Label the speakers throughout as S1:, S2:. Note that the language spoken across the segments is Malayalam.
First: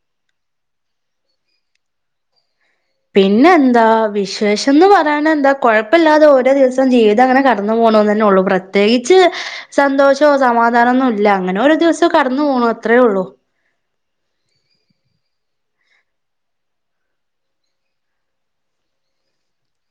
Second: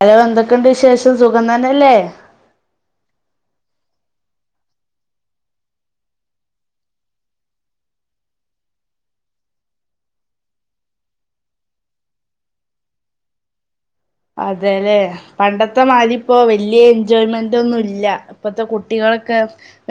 S1: ഹലോ എന്തെ എന്തൊക്കെണ്ട് വിശേഷം സുഖം തന്നെല്ലേ
S2: പിന്നെ എന്താ വിശേഷന്ന് പറയാനന്താ കൊഴപ്പില്ലാതെ ഓരോ ദിവസം ജീവിതം അങ്ങനെ കടന്നുപോണുന്നന്നെ ഉള്ളു പ്രത്യേകിച്ച് സന്തോഷോ സമാധാനന്നും ഇല്ല അങ്ങനെ ഓരോ ദിവസവും കടന്നു പോണു അത്രയേള്ളു
S1: അതെലെ പണ്ടത്തെ മാരീപ്പോ വലിയ എൻജോയ്മെന്റ് ഒന്നും ഇല്ല ഇപ്പത്തെ കുട്ടികളൊക്കെ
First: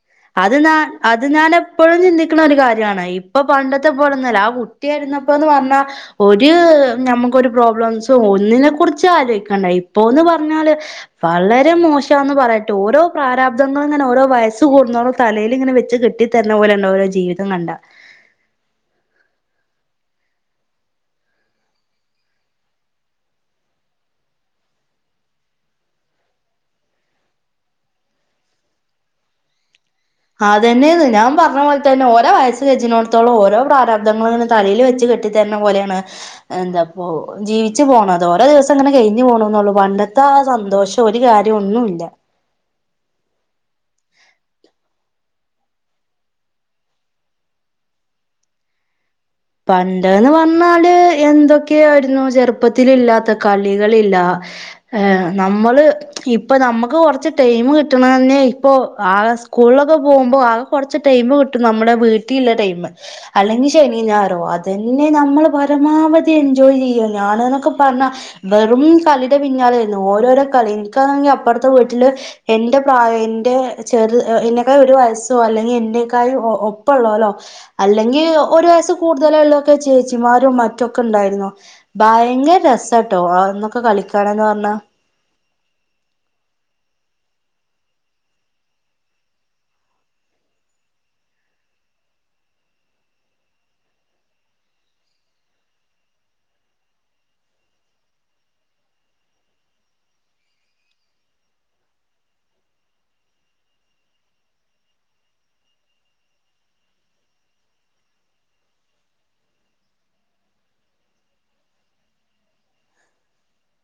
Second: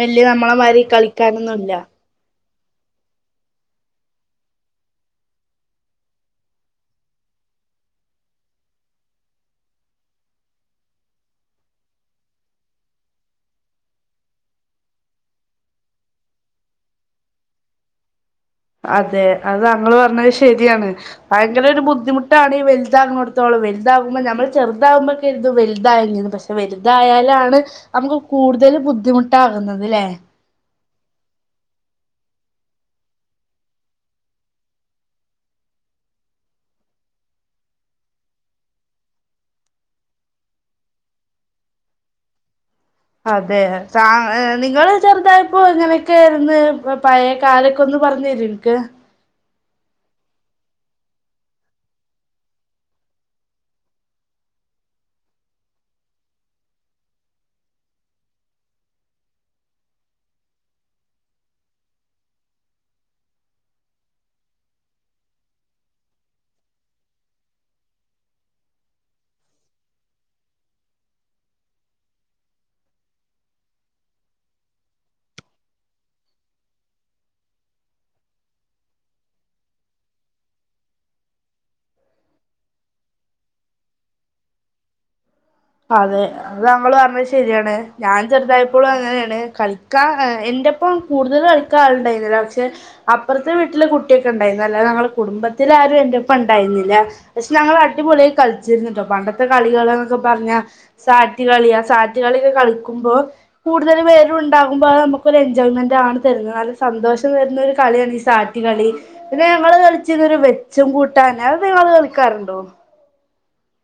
S1: വലിയ നമ്മളെ
S2: അത്ഞ
S1: മാതിരി
S2: അത് ഞാൻ
S1: കളിക്കാനൊന്നുമില്ല
S2: എപ്പോഴും ചിന്തി ന്ന ഒരു കാര്യമാണ് ഇപ്പൊ പണ്ടത്തെ പോലെന്നും അല്ല കുട്ടിയായിരുന്നപ്പോന്ന് പറഞ്ഞാ ഒരു നമുക്കൊരു പ്രോബ്ലംസും ഒന്നിനെ കുറിച്ച് ആലോചിക്കണ്ട ഇപ്പൊന്ന് പറഞ്ഞാല് വളരെ മോശന്ന് പറയട്ട് ഓരോ പ്രാരാബ്ധങ്ങൾ ഇങ്ങനെ ഓരോ വയസ്സ് കൂടു കുന്നോളം തലലെ ഇങ്ങനെ വെച്ച് കെട്ടി തരുന്ന പോലെണ്ടാവും ഓരോ ജീവിതം കണ്ട
S1: അതെ അത് നമ്മൾ പറഞ്ഞത് ശരിയാണ് ഭയങ്കര ഒരു ബുദ്ധിമുട്ടാണ് ഈ വലുതാകുന്നോടത്തോളം വലുതാകുമ്പോ നമ്മൾ ചെറുതാകുമ്പോ കരുതും വലുതായങ്ങീന്ന് പക്ഷെ വലുതായാലാണ് നമുക്ക് കൂടുതൽ ബുദ്ധിമുട്ടാകുന്നതല്ലെ
S2: അതെ ന്നെന്ന് ഞാൻ പറഞ്ഞ പോലെ തന്നെ ഓരോ വയസ് കജ്ജ്നോടത്തോളം ഓരോ പ്രാരാബ്ധങ്ങളും ഇങ്ങനെ തലയിൽ വെച്ച് കെട്ടിത്തരുന്ന പോലെയാണ് എന്താപ്പോ ജീവിച്ചു പോണം അത് ഓരോ ദിവസം അങ്ങനെ കഴിഞ്ഞ് പോണുന്നുള്ളു പണ്ടത്തെ ആ സന്തോഷം ഒരു കാര്യം ഒന്നുല്ല
S1: അതെ താ നിങ്ങള് ചെറുതായപ്പോ എങ്ങനെയൊക്കെര്ന്ന് പഴയ കാലൊക്കെ ഒന്ന് പറഞ്ഞരോ എനിക്ക്
S2: പണ്ട് ന്ന് പറഞ്ഞാല് എന്തൊക്കെയായിരുന്നു ചെറുപ്പത്തിൽ ഇല്ലാത്ത കളികളില്ല ഏ നമ്മള് ഇപ്പോ നമുക്ക് കൊറച്ച് ടൈം കിട്ടണന്നെ ഇപ്പോ ആ സ്കൂളിലൊക്കെ പോകുമ്പോ ആ കൊറച് ടൈം കിട്ടും നമ്മുടെ വീട്ടിലുള്ള ടൈം അല്ലെങ്കിൽ ശനി ഞായർ അതെന്നെ നമ്മൾ പരമാവധി എൻജോയ് ചെയ്യ ഞാന് ന്നൊക്കെ പറഞ്ഞ വെറും കളിടെ പിന്നാലെ ആയിരുന്നു ഓരോരോ കളി എനിക്കാണെങ്കിൽ അപ്പറത്തെ വീട്ടില് എന്റെ പ്രായ എന്റെ ചെർ ഏ എന്നേക്കാൾ ഒരു വയസ്സോ അല്ലെങ്കിൽ എക്കാൾ ഒപ്പള്ളോലോ അല്ലെങ്കിൽ ഒരു വയസ് കൂടുതലൂള്ളൊക്കെ ചേച്ചിമാരും മറ്റൊക്കെ ഉണ്ടായിരുന്നു ഭയങ്കര രസാട്ടോ അന്നൊക്കെ കളിക്കന്ന് പറഞ്ഞ
S1: അതെ അത് നമ്മൾ പറഞ്ഞത് ശരിയാണ് ഞാൻ ചെറുതായപ്പോഴും അങ്ങനെയാണ് കളിക്കാൻ എന്റെപ്പം കൂടുതൽ കളിക്കാൻ ആളുണ്ടായിരുന്നില്ല പക്ഷെ അപ്പുറത്തെ വീട്ടിലെ കുട്ടിയൊക്കെ ഉണ്ടായിരുന്നു അല്ലാതെ ഞങ്ങളെ കുടുംബത്തിലെ ആരും എന്റെ ഒപ്പം ഉണ്ടായിരുന്നില്ല പക്ഷെ ഞങ്ങൾ അടിപൊളിയായി കളിച്ചിരുന്നട്ടോ പണ്ടത്തെ കളികളൊക്കെ പറഞ്ഞ സാറ്റ് കളി ആ സാറ്റ് കളിയൊക്കെ കളിക്കുമ്പോ കൂടുതൽ പേരുണ്ടാകുമ്പോ അത് നമുക്കൊരു എൻജോയ്മെന്റ് ആണ് തരുന്നത് നല്ല സന്തോഷം തരുന്ന ഒരു കളിയാണ് ഈ സാറ്റ് കളി പിന്നെ ഞങ്ങള് കളിചിര്ന്നത് വെച്ചും കൂട്ടന് അത് നിങ്ങൾ കളിക്കാറുണ്ടോ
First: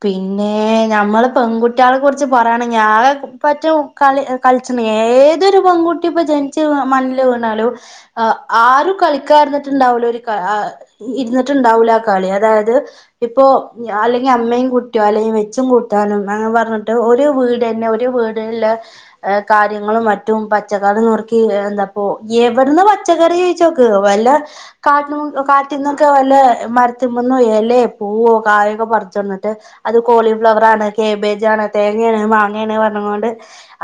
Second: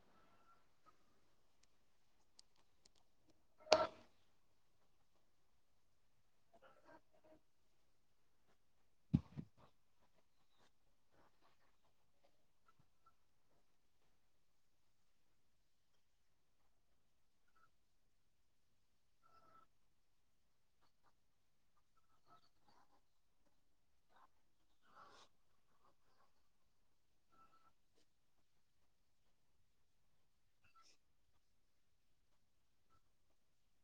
S2: പിന്നെ നമ്മൾ പെൺകുട്ടികളെ കുറിച്ച പറയാനാകെ [unintelligible] ഏതെയൊരു പെൺകുട്ടി ജനിച്ചേ മണ്ണിലേവിണലും ആരും കളിക്കാതെ ഇരിന്നിടെണ്ടാവില്ല ഒരു ക ആഏ ഇരിന്നിട്ട്ടിണ്ടാവുല്ല കളിയാണത് ഇപ്പൊ അല്ലകിൽ അമ്മ കുട്യാളിം വെച്ചും കൂട്ടാനും അങ്ങനെ പറഞ്ഞിട്ട് ഒരു വീട് തന്നെ ഒരു വീട്ല്ലേ കാര്യങ്ങളും മറ്റും പച്ചക്കറിനുറുക്കി എന്താപോ എവിടന്ന് പച്ചക്കറി ചോയ്ചോക്ക് വല്ല കാട്ട്മു കാട്ടിന്നോക്കെ വല്ല മരത്തുമെന്നും എലെ പൂവോ കായൊക്കെ പർച്ച്വന്നി അത് കോളിഫ്ലവർ ആണ് കേബേജണ് തേങ്ങേണ് മാങ്ങേണ് പറഞ് കൊണ്ട്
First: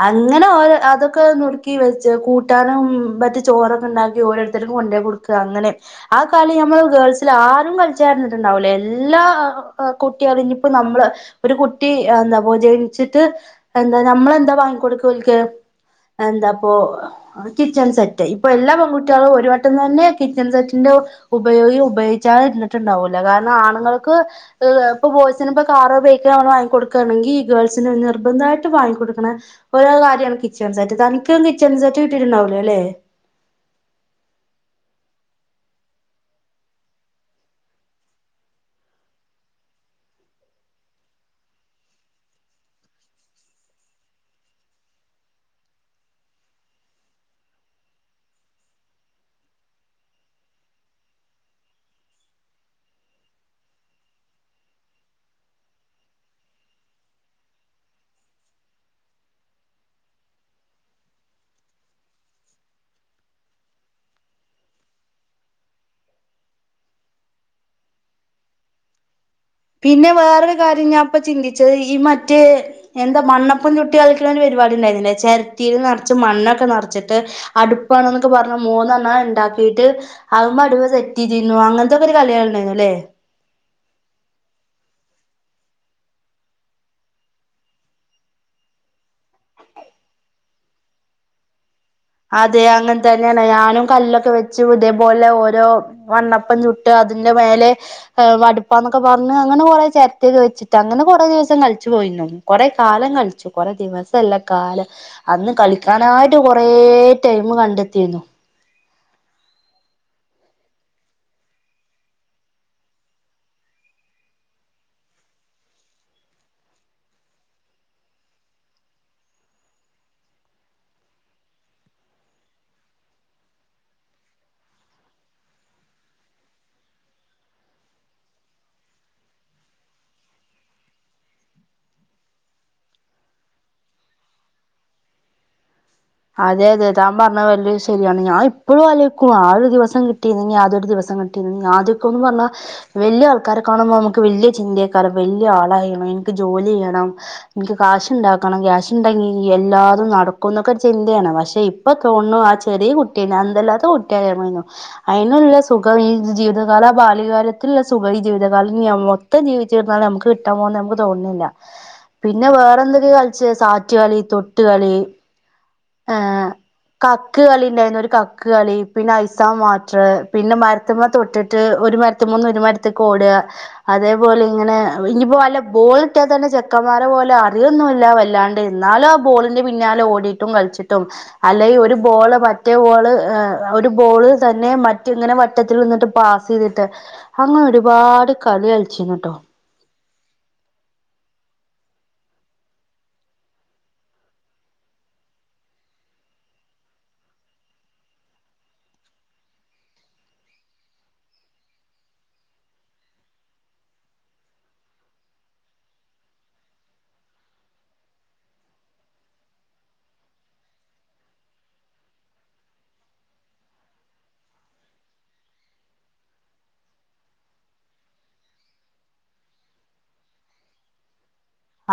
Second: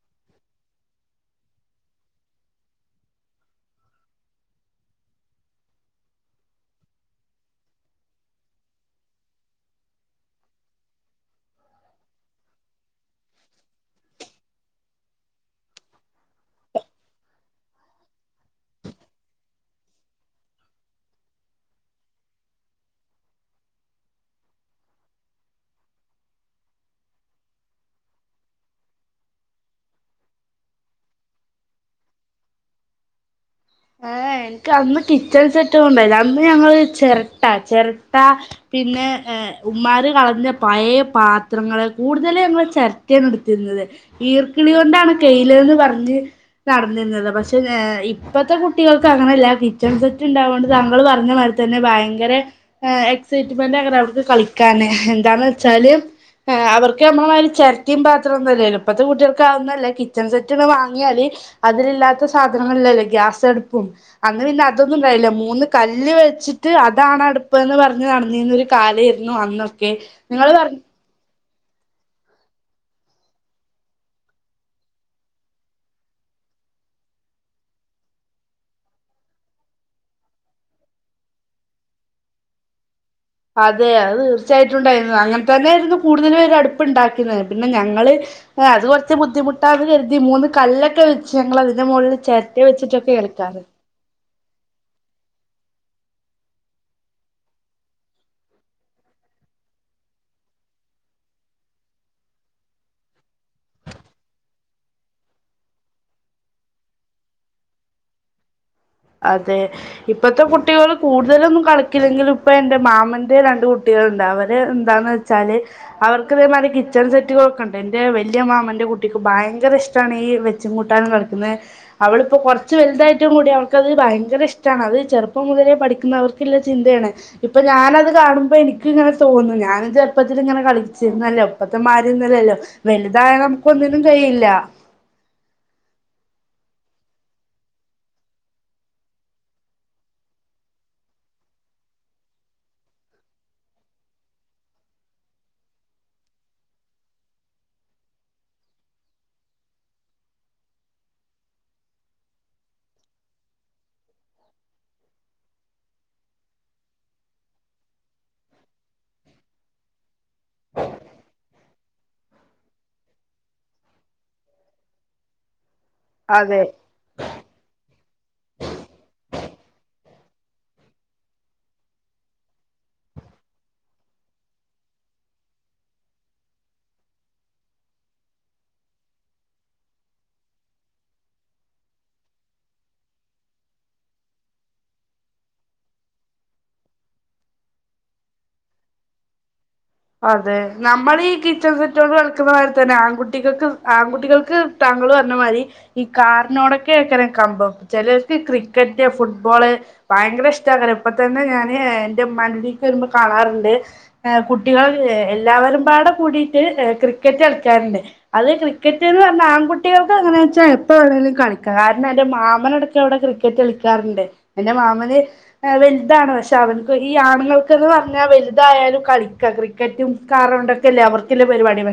S2: അങ്ങനെ ഓരോ അതൊക്കെ നൂറുക്കി വെച്ച് കൂട്ടാനും മറ്റ ചോറൊക്കെ ഉണ്ടാക്കി ഓരോരുത്തർക്കു കൊണ്ടോയി കൊടുക്കുക അങ്ങനെ ആ കളി ഞമ്മൾ ഗേൾസിൽ ആരും കളിച്ചരുന്നിട്ടുണ്ടാവൂലോ എല്ലാ കുട്ടി കുട്ടി അത് ഞപ്പോ നമ്മള് ഒരു കുട്ടി എന്താപ്പോ ജനിച്ചിട്ട് എന്താ നമ്മളെന്താ വാങ്ങിക്കൊടുക്ക ഓൽക്ക് എന്താപ്പോ കിച്ചൺ സെറ്റ് ഇപ്പോ എല്ലാ പെൺകുട്ടികളും ഒരു വട്ടം തന്നെ കിച്ചൺ സെറ്റിന്റെ ഉപയോഗി ഉപയോഗിച്ചാദേ ഇര്ന്നിട്ടുണ്ടാവൂല്ല കാരണം ആണുങ്ങൾക്ക് ഇപ്പൊ ബോയ്സിന് ഇപ്പൊ കാറ് ബൈക്ക് വാങ്ങി കൊടുക്കണെങ്കിൽ ഗേൾസിന് നിർബന്ധമായിട്ട് വാങ്ങികൊടുക്കണ ഒരു കാര്യമാണ് കിച്ചൺ സെറ്റ് തനിക്ക് കിച്ചൺ സെറ്റ് കിട്ടിട്ടുണ്ടാവൂലലെ
S1: ഏ എനിക്ക് അന്ന് കിച്ചൺ സെറ്റ്ണ്ടായിരന്നില്ല അന്ന് ഞങ്ങൾ ചിരട്ട ചിരട്ട പിന്നെ ഏ ഉമ്മാർ കളഞ്ഞ പഴയ പാത്രങ്ങള് കൂടുതൽ ഞങ്ങൾ ചിരട്ടാണ് എടുത്തിരുന്നത് ഈർക്കിളി കൊണ്ടാണ് കെയിൽന്ന് പറഞ്ഞ് നടന്നീന്നത് പക്ഷേ ഏ ഇപ്പത്തെ കുട്ടികൾക്ക് അങ്ങനല്ല കിച്ചൺ സെറ്റ് ഉണ്ടാവുകൊണ്ട് താങ്കൾ പറഞ്ഞ മാതിരിതന്നെ ഭയങ്കര എക്സൈറ്റ്മെന്റ് ആക്കരം അവർക്ക് കളിക്കാന് എന്താന്ന് വച്ചാല് അവർക്ക് നമ്മളമായിരി ചെരറ്റിയും പാത്രന്നുല്ലല്ലോ ഇപ്പഴത്തെ കുട്ടികൾക്ക് അതൊന്നുഅല്ല കിച്ചൺ സെറ്റ് വാങ്ങിയാല് അതിലില്ലാത്ത സാധനങ്ങളിലല്ലോ ഗ്യാസടുപ്പും അന്ന് പിന്നെ അതൊന്നും ഉണ്ടായില്ല മൂന്ന് കല്ല് വെച്ചിട്ട് അതാണ് അടുപ്പ് എന്ന് പറഞ്ഞ് നടന്നിര്ന്ന ഒരു കാലേര്ന്നു
S2: പിന്നെ വേറൊരു കാര്യം ഞാപ്പചിന്തി ച്ചത് ഈ മറ്റേ എന്താ മണ്ണപ്പൻ ചുട്ട് കളിക്കണ ഒരു പരിപാടി ഉണ്ടായിര്ന്നില്ലേ ചേരട്ടൽ നിറച്ച് മണ്ണൊക്കെ നിറച്ചിട്ട് അടുപ്പാണ്ന്നൊക്കെ പറഞ്ഞ മൂന്നെണ്ണണ്ടാക്കിട്ട് ആകുമ്പോ അടുപ്പ് സെറ്റ് ചെയ്തീര്ന്നു അങ്ങനത്തെക്കെ ഒരു കളികളുണ്ടായിരുന്നുല്ലേ
S1: അതെ അത് തീർച്ചയായിട്ടും ഉണ്ടായിരുന്നു അങ്ങനെ തന്നെ ആയിരുന്നു കൂടുതല് പേരും അടുപ്പ് ഉണ്ടാക്കിന്നത് പിന്നെ ഞങ്ങള് ഏ അത് കുറച്ച് ബുദ്ധിമുട്ടാന്ന് കരുതി മൂന്ന് കല്ലൊക്കെ വെച്ച് ഞങ്ങള
S2: അതെ അങ്ങനെ തന്നെയാണ് ഞാനും കല്ലൊക്കെ വെച്ചു ഇതേപോലെ ഓരോ മണ്ണപ്പം ചുട്ട് അതിന്റെ മേലെ വടുപ്പന്നൊക്കെ പറഞ്ഞഞ് അങ്ങനെ കൊറെ ചെറട്ട ഒക്കെ വെച്ചിട്ട് അങ്ങനെ കൊറെ ദിവസം കളിച്ചു പോയിരുന്നു കൊറെ കാലം കളിച്ചു കൊറെേ ദിവസല്ല കാലം അന്ന് കളിക്കാനായിട്ട് കൊറെ കുറെ ടൈമ് കണ്ടെത്തിരുന്നു
S1: അതെ ഇപ്പത്തെ കുട്ടികൾ കൂടുതലൊന്നും കളിക്കില്ലെങ്കിൽ ഇപ്പൊ എൻറെ മാമന്റെ രണ്ട് കുട്ടിലെണ്ട് അവര് എന്താന്ന് വെച്ചാല് അവർക്ക ഇതേമാതി കിച്ചൺ സെറ്റുകളൊക്കെ ഉണ്ട് എൻറെ വലിയ മാമന്റെ കുട്ടിക്ക് ഭയങ്കര ഇഷ്ടമാണ് ഈ വെച്ചും കൂട്ടാനും കളിക്കുന്നത് അവളിപ്പോ കൊറച്ച് വലുതായിട്ടും കൂടി അവ ക്ക്ത് ഭയങ്കര ഇഷ്ട്ടണ് അത് ചെറുപ്പം മുതലെ പഠിക്കുന്നവർക്കുള്ള ചിന്തയാണ് ഇപ്പോഞാനത് കാണുമ്പോ എനിക്ക്ങ്ങനെ തോന്നും ഞാന് ചെറുപ്പത്തിൽ ഇങ്ങനെ കളിച്ചിരുന്നല്ലേ പ്പത്തെമാരിന്നല്ലല്ലോ വലുതായ നമുക്ക് ഒന്നിനും കഴിയില്ല
S2: അതെ അതെ താൻ പറഞ്ഞ വല്യ ശരിയാണ് ഞാൻ ഇപ്പോഴും അലോയ്ക്കുവ ആ ഒരു ദിവസം കിട്ടിര്ന്നെങ്കിൽ അതൊരു ദിവസം കിട്ടിരുന്നെ ആദ്യക്കന്ന് പറഞ്ഞാ വലിയ ആൾക്കാരെ കാണുമ്പോ നമുക്ക് വല്യ ചിന്തയക്കാരം വലിയ ആളായിന് എനിക്ക് ജോലി ചെയ്യണം എനിക്ക് കാശ്ണ്ടാക്കണം ക്യാഷ് ഉണ്ടെങ്കി എല്ലാതും നടക്കുന്നൊക്കെ ചിന്തയാണ് പക്ഷെ ഇപ്പോ തോന്നു ആ ചെറിയ കുട്ടി അന്തല്ലാത്ത കുട്ടിയായമതിയെന്നു അയ് നുള്ള സുഖം ഈ ജീവിതകാല ആ ബാല്യകാലത്തിലുള്ള സുഖം ഈ ജീവിതകാലം മൊത്തം ജീവിചിരുന്നാലും നമുക്ക് കിട്ടാ പോകുന്ന് നമുക്ക് തോന്നുന്നില്ല പിന്നെ വേറെ എന്തൊക്കെ കളിചെ സാറ്റ് കളി തൊട്ടുകളി ഏ
S1: അതെ
S2: കക്ക് കളി ഉണ്ടായിരുന്നു ഒരു കക്ക് കളി പിന്നെ ഐസാവാട്ടർ പിന്നെ മരത്തിമ്മ തൊട്ടിട്ട് ഒരു മരത്തിമ്മന്ന് ഒരു മരത്തേക്ക് ഓടുക അതേപോലെ ഇങ്ങനെ ഇഞ്ഞിപ്പോ വല്ല ബോൾ കിട്ടിയ തന്നെ ചെക്കന്മാരെ പോലെ അറിയൊന്നുല്ല വല്ലാണ്ട് എന്നാലും ആ ബോളിന്റെ പിന്നാലെ ഓടി ട്ടും കളിച്ചിട്ടും അല്ലെങ്കി ഒരു ബോള് മറ്റേ ബോള് ഏ ഒരു ബോള് തന്നെ മറ്റ ഇങ്ങനെ വട്ടത്തിൽ നിന്നിട്ട് പാസ് ചെയ്തിട്ട് അങ്ങനെ ഒരുപാട് കളി കളിച്ചിന്ന്ട്ടോ
S1: അതെ നമ്മൾ ഈ കിച്ചൺ സെറ്റോട് കളിക്കുന്ന മാരിതന്നെ ആൺകുട്ടികൾക്ക് ആൺകുട്ടികൾക്ക് താങ്കള് പറഞ്ഞമാതിരി ഈ കാറിനോടൊക്കെകാരം കമ്പം ചിലർക്ക് ക്രിക്കറ്റ് ഫുട്ബോള് ഭയങ്കര ഇഷ്ടക്കരം ഇപ്പ തന്നെ ഞാന് എന്റെ മ്മാൻ്റെകുടിക്ക് വരുമ്പോ കാണാറുണ്ട് ഏ കൂ കുട്ടികൾ എല്ലാവരുംപാടെ കൂടിയിട്ട് ക്രിക്കറ്റ് കളിക്കാറുണ്ട് അത് ക്രിക്കറ്റ് എന്ന് പറഞ്ഞാ ആൺകുട്ടികൾക്ക് അങ്ങനെ വെച്ചാ എപ്പവേണേലും കളിക്കാം കാരണം എന്റെ മാമന് ഇടക്ക് അവിടെക്കെ ക്രിക്കറ്റ് കളിക്കാറുണ്ട് എന്റെ മാമന് വലുതാണ് പക്ഷെ അവൻക്ക് ഈ ആണുങ്ങൾക്കന്ന് പറഞ്ഞാൽ വലുതായാലും കളിക്ക ക്രിക്കറ്റും കാറോണ്ടൊ ക്കല്ലേ അവർക്ക്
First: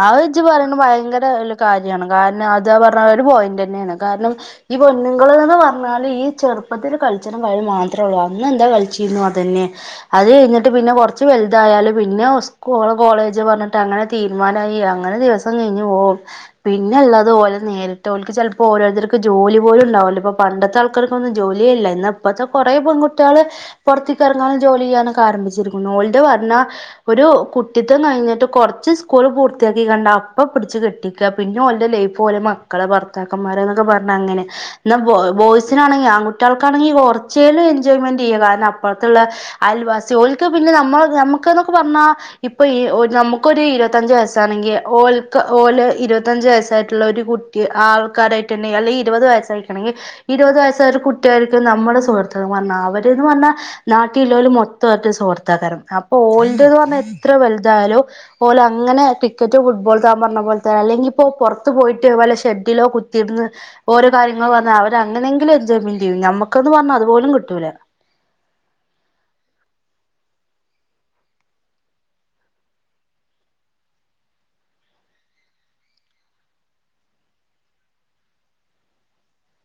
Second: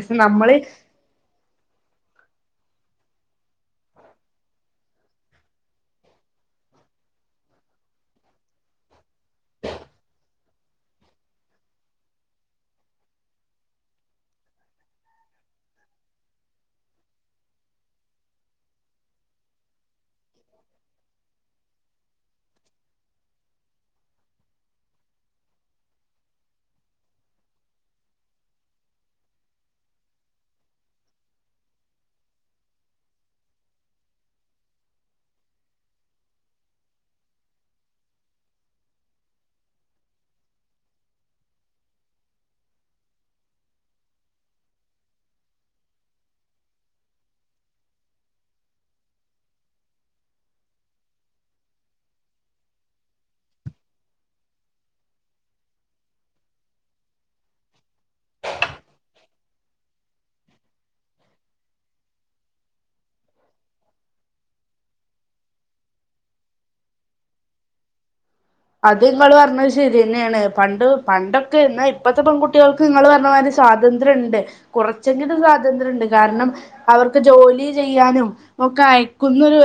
S2: അത് ജ്ജ് പറയണത് ഭയങ്കര വല്ലിയ ഒരു കാര്യമാണ് കാരണം അതാ പറഞ്ഞ അത് പോയന്റ് തന്നെയാണ് കാരണം ഈ പൊണ്ണുങ്ങൾന്ന് പറഞ്ഞാല് ഈ ചെറുപ്പത്തിൽ കളിച്ച്ണത് വഴി മാത്രേ ഉള്ളൂ അന്ന എന്താ കളിച്ചിരുന്നു അത് തന്നെ അത് കഴിഞ്ഞിട്ട് പിന്നെ കുറച്ച് വലുതായാലും പിന്നെ സ്കൂൾ കോളേജ് പറഞ്ഞിട്ട് അങ്ങനെ തീരും തീരുമാനായി അങ്ങനെ ദിവസം കഴിഞ് പോവും പിന്നെ ള്ളത് ഓരോ നേരത്ത് ഓല്ക്ക് ചിലപ്പോ ഓരോരുത്തർക്ക് ജോലി പോലും ഉണ്ടാവല്ലോ ഇപ്പൊ പണ്ടത്തെ ആൾക്കാക്കൊന്നും ജോലിയല്ല ന്നാ ഇപ്പത്തെ കൊറെേ പെൺകുട്ടികള് പുറത്തക്കിഇറങ്ങാനും ജോലി ചെയ്യാനൊക്കെ ആരംഭിച്ചിരിക്കുന്നു ഒലത്ന്ന് പറഞ്ഞാ ഒരു കുട്ടിത്വം കഴിഞ്ഞിട്ട് കുറച്ച് സ്കൂള് പൂർത്തിയാക്കി കണ്ട അപ്പ പിടിച്ച് കെട്ടിക്ക പിന്നെ ഓലെ ലൈഫ് പോലെ മക്കള് ഭർത്താക്കന്മാർ എന്നൊക്കെ പറഞ്ഞ അങ്ങനെ എന്ന ബോയ്സിനാണെങ്കിൽ ആൺകുട്ടികൾക്കാണെങ്കിൽ കുറച്ചേലും എൻജോയ്മെന്റ് ചെയ്യ കാരണം അപ്പുറത്തുള്ള അയൽവാസികൾക്ക് പിന്നെ നമ്മ നമ്മുക്ക് എന്നൊക്കെ പറഞ്ഞാ ഇപ്പൊ ഈ നമുക്കൊരു ഇരുബത്തഞ്ചവയസാണെങ്കിൽ ഓക്ക്ഓല് ഇരുപത്തഞ്ച വയസായിട്ടുള്ള ഒരു കുട്ടി ആൾക്കാരായിട്ടെന്നെ അല്ലെങ്കിൽ ഇരുപത് വയസ്സായിരിക്കണെങ്കിൽ ഇരുപത് വയസ ഒരു കുട്ടിയ ആയിരിക്കും നമ്മളെ സുഹൃത്തക്ക പറഞ്ഞ അവരന്ന് പറഞ്ഞാ നാട്ടില്ലോല് മൊത്തമായി സുഹൃത്തക്കാരാണ് അപ്പൊ ഓല്ത് ന്ന് പറഞ്ഞാൽ എത്ര വലുതായാലും ഓ അങ്ങനെ ക്രിക്കറ്റോ ഫുട്ബോൾ താൻ പറഞ്ഞ പോല തെ അല്ലെങ്കി ഇപ്പോപുറത്ത് പോയിട്ട് ഷെഡിലോ കുത്തിയിര്ന്ന് ഓരോ കാര്യങ്ങള് പറഞ്ഞ അവര് അങ്ങനെയെങ്കിലും എൻജോയ്മെന്റ് ചെയ്യും നമ്മക്കന്ന് പറഞ്ഞു അതുപലുംകിട്ടൂല്ല
S1: അത് നിങ്ങൾ പറഞ്ഞത് ശരി തന്നെയാണ് പണ്ട് പണ്ടൊക്കൊ ഇപ്പത്തെ പെൺകുട്ടികൾക്ക് നിങ്ങള് പറഞ്ഞമാതിരി സ്വാതന്ത്ര്യം ഉണ്ട് കുറച്ചെങ്കിലും സ്വാതന്ത്ര്യം ഉണ്ട് കാരണം അവർക്ക് ജോലി ചെയ്യാനും ഒക്കെ അയക്കുന്നൊരു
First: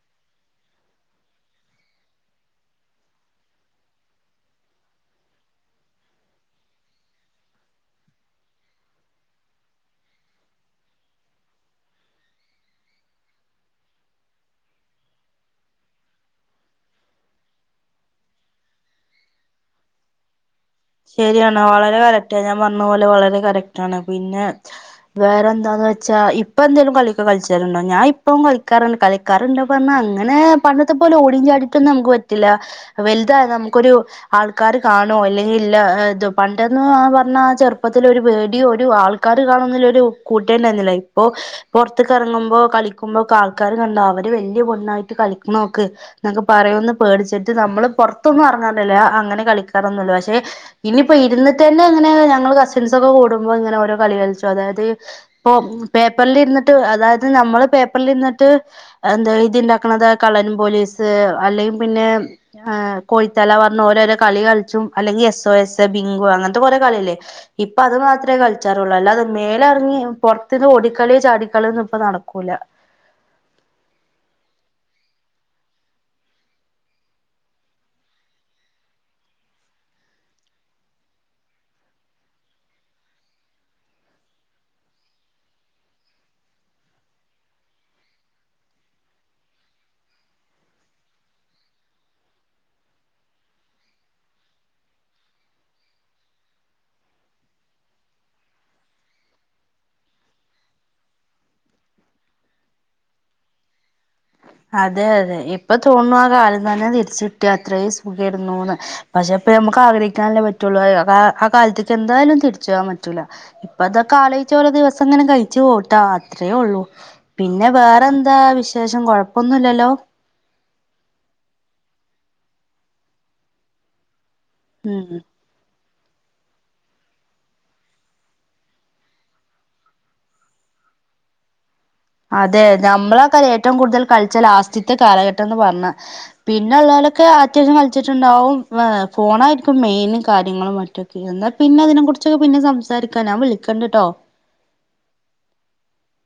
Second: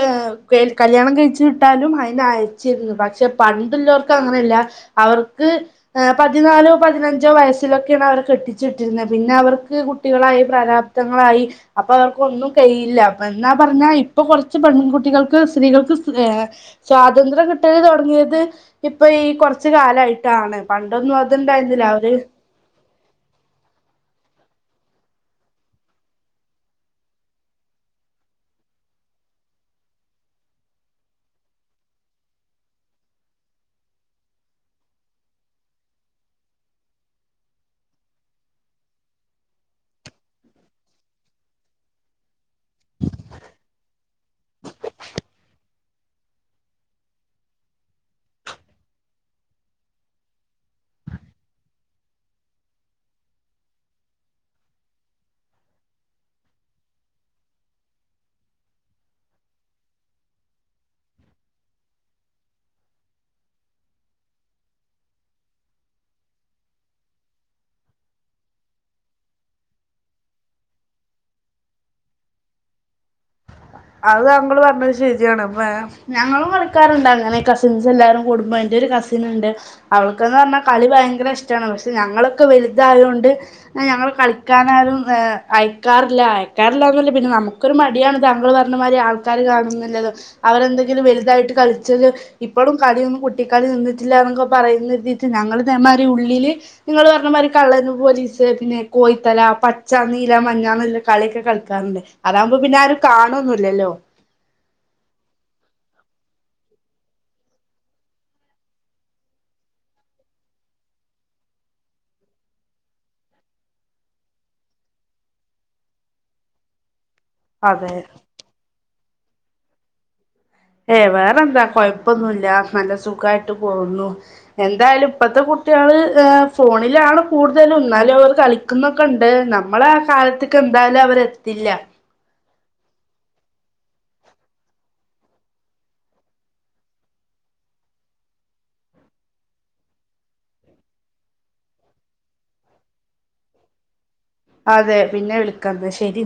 S1: കല്യാണം കഴിച്ച വിട്ടാലും അതിനന് അയച്ചിരുന്നു പക്ഷെ പണ്ട് ലോർക് അങ്ങനെയല്ല അവർക്ക് പതിനാലോ പതിനഞ്ചോ വയസ്സിലൊക്കെയാണ് അവരെ കെട്ടിച്ചുവിട്ടിരുന്നത് പിന്നെ അവർക്ക് കുട്ടികളായി പ്രാരാപ്തങ്ങളായി അപ്പൊ അവർക്ക് ഒന്നും കഴയില്ല ന്നാ പറഞ്ഞാ ഇപ്പൊ കുറച്ച് പെൺകുട്ടികൾക്ക് സ്ത്രീകൾക്ക് സ്വാതന്ത്ര്യം കിട്ടി തുടങ്ങിയത് ഇപ്പൊ ഈ കുറച്ച കാലമായിട്ടാണ്
S2: ശരിയാണ് വളരെ കറക്റ്റ് ഞാൻ പറഞ്ഞ പോലെ വളരെ കറക്റ്റ് ആണ് പിന്നെ വേറെ എന്താന്ന് വെച്ചാ ഇപ്പ എന്തെലും കളിക്കൊക്കെ കളിച്ചാരുണ്ടോ ഞാൻ ഇപ്പ കളിക്കാറണ്ട് കളിക്കാറണ്ടോ പറഞ്ഞാ അങ്ങനെ പണ്ടത്തെ പോലെ ഓട ചാടിയിട്ടൊന്നും നമുക്ക് പറ്റില്ല വലുതായ നമുക്കൊരു ആൾക്കാര് കാണോ അല്ലെങ്ക ഇല്ല ഇത പണ്ടെന്ന് പറഞ്ഞ ചെറുപ്പത്തി ഒരു പേടിയോ ഒരു ആൾക്കാാര് കാണന്നില്ല ഒരു കൂട്ടേണ്ടായിരുന്നില്ല ഇപ്പോ പുറത്തേക്ക ഇറങ്ങുമ്പോൾ കളിക്കുമ്പോൊക്കെ ആൾക്കാര് കണ്ട അവര് വലിയ പൊണായിട്ട് കളിക്കുന്നൊക്ക എന്നൊക്കെ പറയൊന്ന് പേടിച്ചിട്ട് നമ്മള് പുറത്തൊന്നും ഇറങ്ങാറില്ലല്ലേ അങ്ങനെ കളിക്കാറൊന്നും ഇല്ല പക്ഷേ പക്ഷെ ഇനിയിപ്പോ ഇരുന്നിട്ട് തന്നെ ഇങ്ങനെ ഞങ്ങള്ൾ കസിൻസൊക്കെ കൂടുമ്പോ ഇങ്ങനെ ഓരോ കളി കളിച്ചു അതായത് ഇപ്പൊ പേപ്പറൽ ഇരുന്നിട്ട് അതായത് നമ്മള് പേപ്പറിൽ ഇരുന്നിട്ട് എന്താ ഇത്ണ്ടാക്കണത് കളൻ പോലീസ് അല്ലെങ്കിൽ പിന്നെ കോഴിത്തല പറഞ്ഞ ഓരോരോ കളി കളിച്ചും അല്ലെങ്കി എസ് ഒ എസ് ബിങ്കോ അങ്ങനത്തെ ഓരോ കളിയല്ലേ ഇപ്പൊ അത് മാത്രമേ കളിച്ചാറൊള്ളൂ അല്ല അത് മേലെ ഇളകി പുറത്തക്ക് ഓടിക്കളി ചാടിക്കളിയൊന്നും ഇപ്പൊ നടക്കൂല
S1: അത് താങ്കൾ പറഞ്ഞത് ശരിയാണ് അപ്പ ഞങ്ങളും കളിക്കാറണ്ട് അങ്ങനെ കസിൻസ് എല്ലാരും കടുമ്പോൾ എന്റെ ഒരു കസിൻ ഉണ്ട് അവൾക്കന്ന് പറഞ്ഞാൽ കളി ഭയങ്കര ഇഷ്ടമാണ് പക്ഷെ ഞങ്ങളൊക്കെ വലുതായതോണ്ട് കൊണ്ട് ഞങ്ങള്ൾ കളിക്കാന ആരും അയക്കാറില്ല അയക്കാറില്ലന്നല്ല പിന്നെ നമുക്കരു മടിയാണ് താങ്കൾ പറഞ്ഞ പറഞ്ഞ മാതിരി ആൾക്കാര് കാണുംഎന്നുള്ളതും അവരെന്തെങ്കിലും വലുതായിട്ട് കളിച്ചത് ഇപ്പോഴും കളിയൊന്നും കുട്ടിക്കളി നിന്നിട്ടില്ല എന്നൊക്കെ പറയുംന്ന് കരുതിട്ട് ഞങ്ങള് മ്മാതിരി ഉള്ളില് നിങ്ങള്ൾ പറഞ്ഞമാതിരി കള്ളന് പോലീ പിന്നെ കോയ്ത്തല പച്ച നീല മഞ്ഞല്ല കളിയൊക്കെ കളികളിക്കാറുണ്ട് അതാകുമ്പോ പിന്നെ ല്ലല്ലോ
S2: അതെ അതെ ഇപ്പൊ തോന്നു ആ കാലം തന്നെ തിരിച്ചകിട്ടിയാ എത്ര സുഖയിരുന്നു പക്ഷെപ്പ നമുക്ക് ആഗ്രഹിക്കാനല്ലേ പറ്റുള്ളു ആ കാലത്തേക്ക് എന്തായാലും തിരിച്ചു പോൻ പറ്റൂല ഇപ്പ അതാ ലോഴിച്ച പഓരോ ദിവസം ഇങ്ങനെ കഴിച്ചു കൂട്ടാ അത്രേ ഉള്ളൂ പിന്നെ
S1: അതെ
S2: വേറെന്താ വിശേഷം കൊയപ്പം ഒന്നുംല്ലല്ലോ
S1: ഏ വേറെ എന്താ കൊഴപ്പൊന്നുമല്ല നല്ല സുഖായിട്ട് പോകുന്നു
S2: ഉം
S1: എന്തായാലും ഇപ്പത്തെ കുട്ടികള് ഫോണിലാണ് കൂടുതലും എന്നന്നാലും അവർ കളിക്കുന്നൊക്കെ ഉണ്ട് നമ്മള ആ കാലത്തേക്ക എന്തായാലും അവര എത്തില്ല
S2: അതെ നമ്മളെക്ക ഏറ്റവും കൂടുതൽ കളിച്ച ലാസ്റ്റ്ത്തെ കാലഘട്ടംന്ന് പറഞ്ഞ പിന്നെ ഉള്ളലൊക്കെ അത്യാവശ്യം കളിച്ചിട്ടുണ്ടാവും ഫോണായിയിരിക്കും മെയിൻ കാര്യങ്ങളും മറ്റൊക്കെ എന്നാ പിന്നെ അതിനെ കുറിച്ചൊക്കെ പിന്നെ സംസാരിക്കാൻ ഞാൻ വിളിക്കണ്ട കേട്ടോ
S1: അതെ പിന്നെ വിളിക്ക ന്നാ ശെരി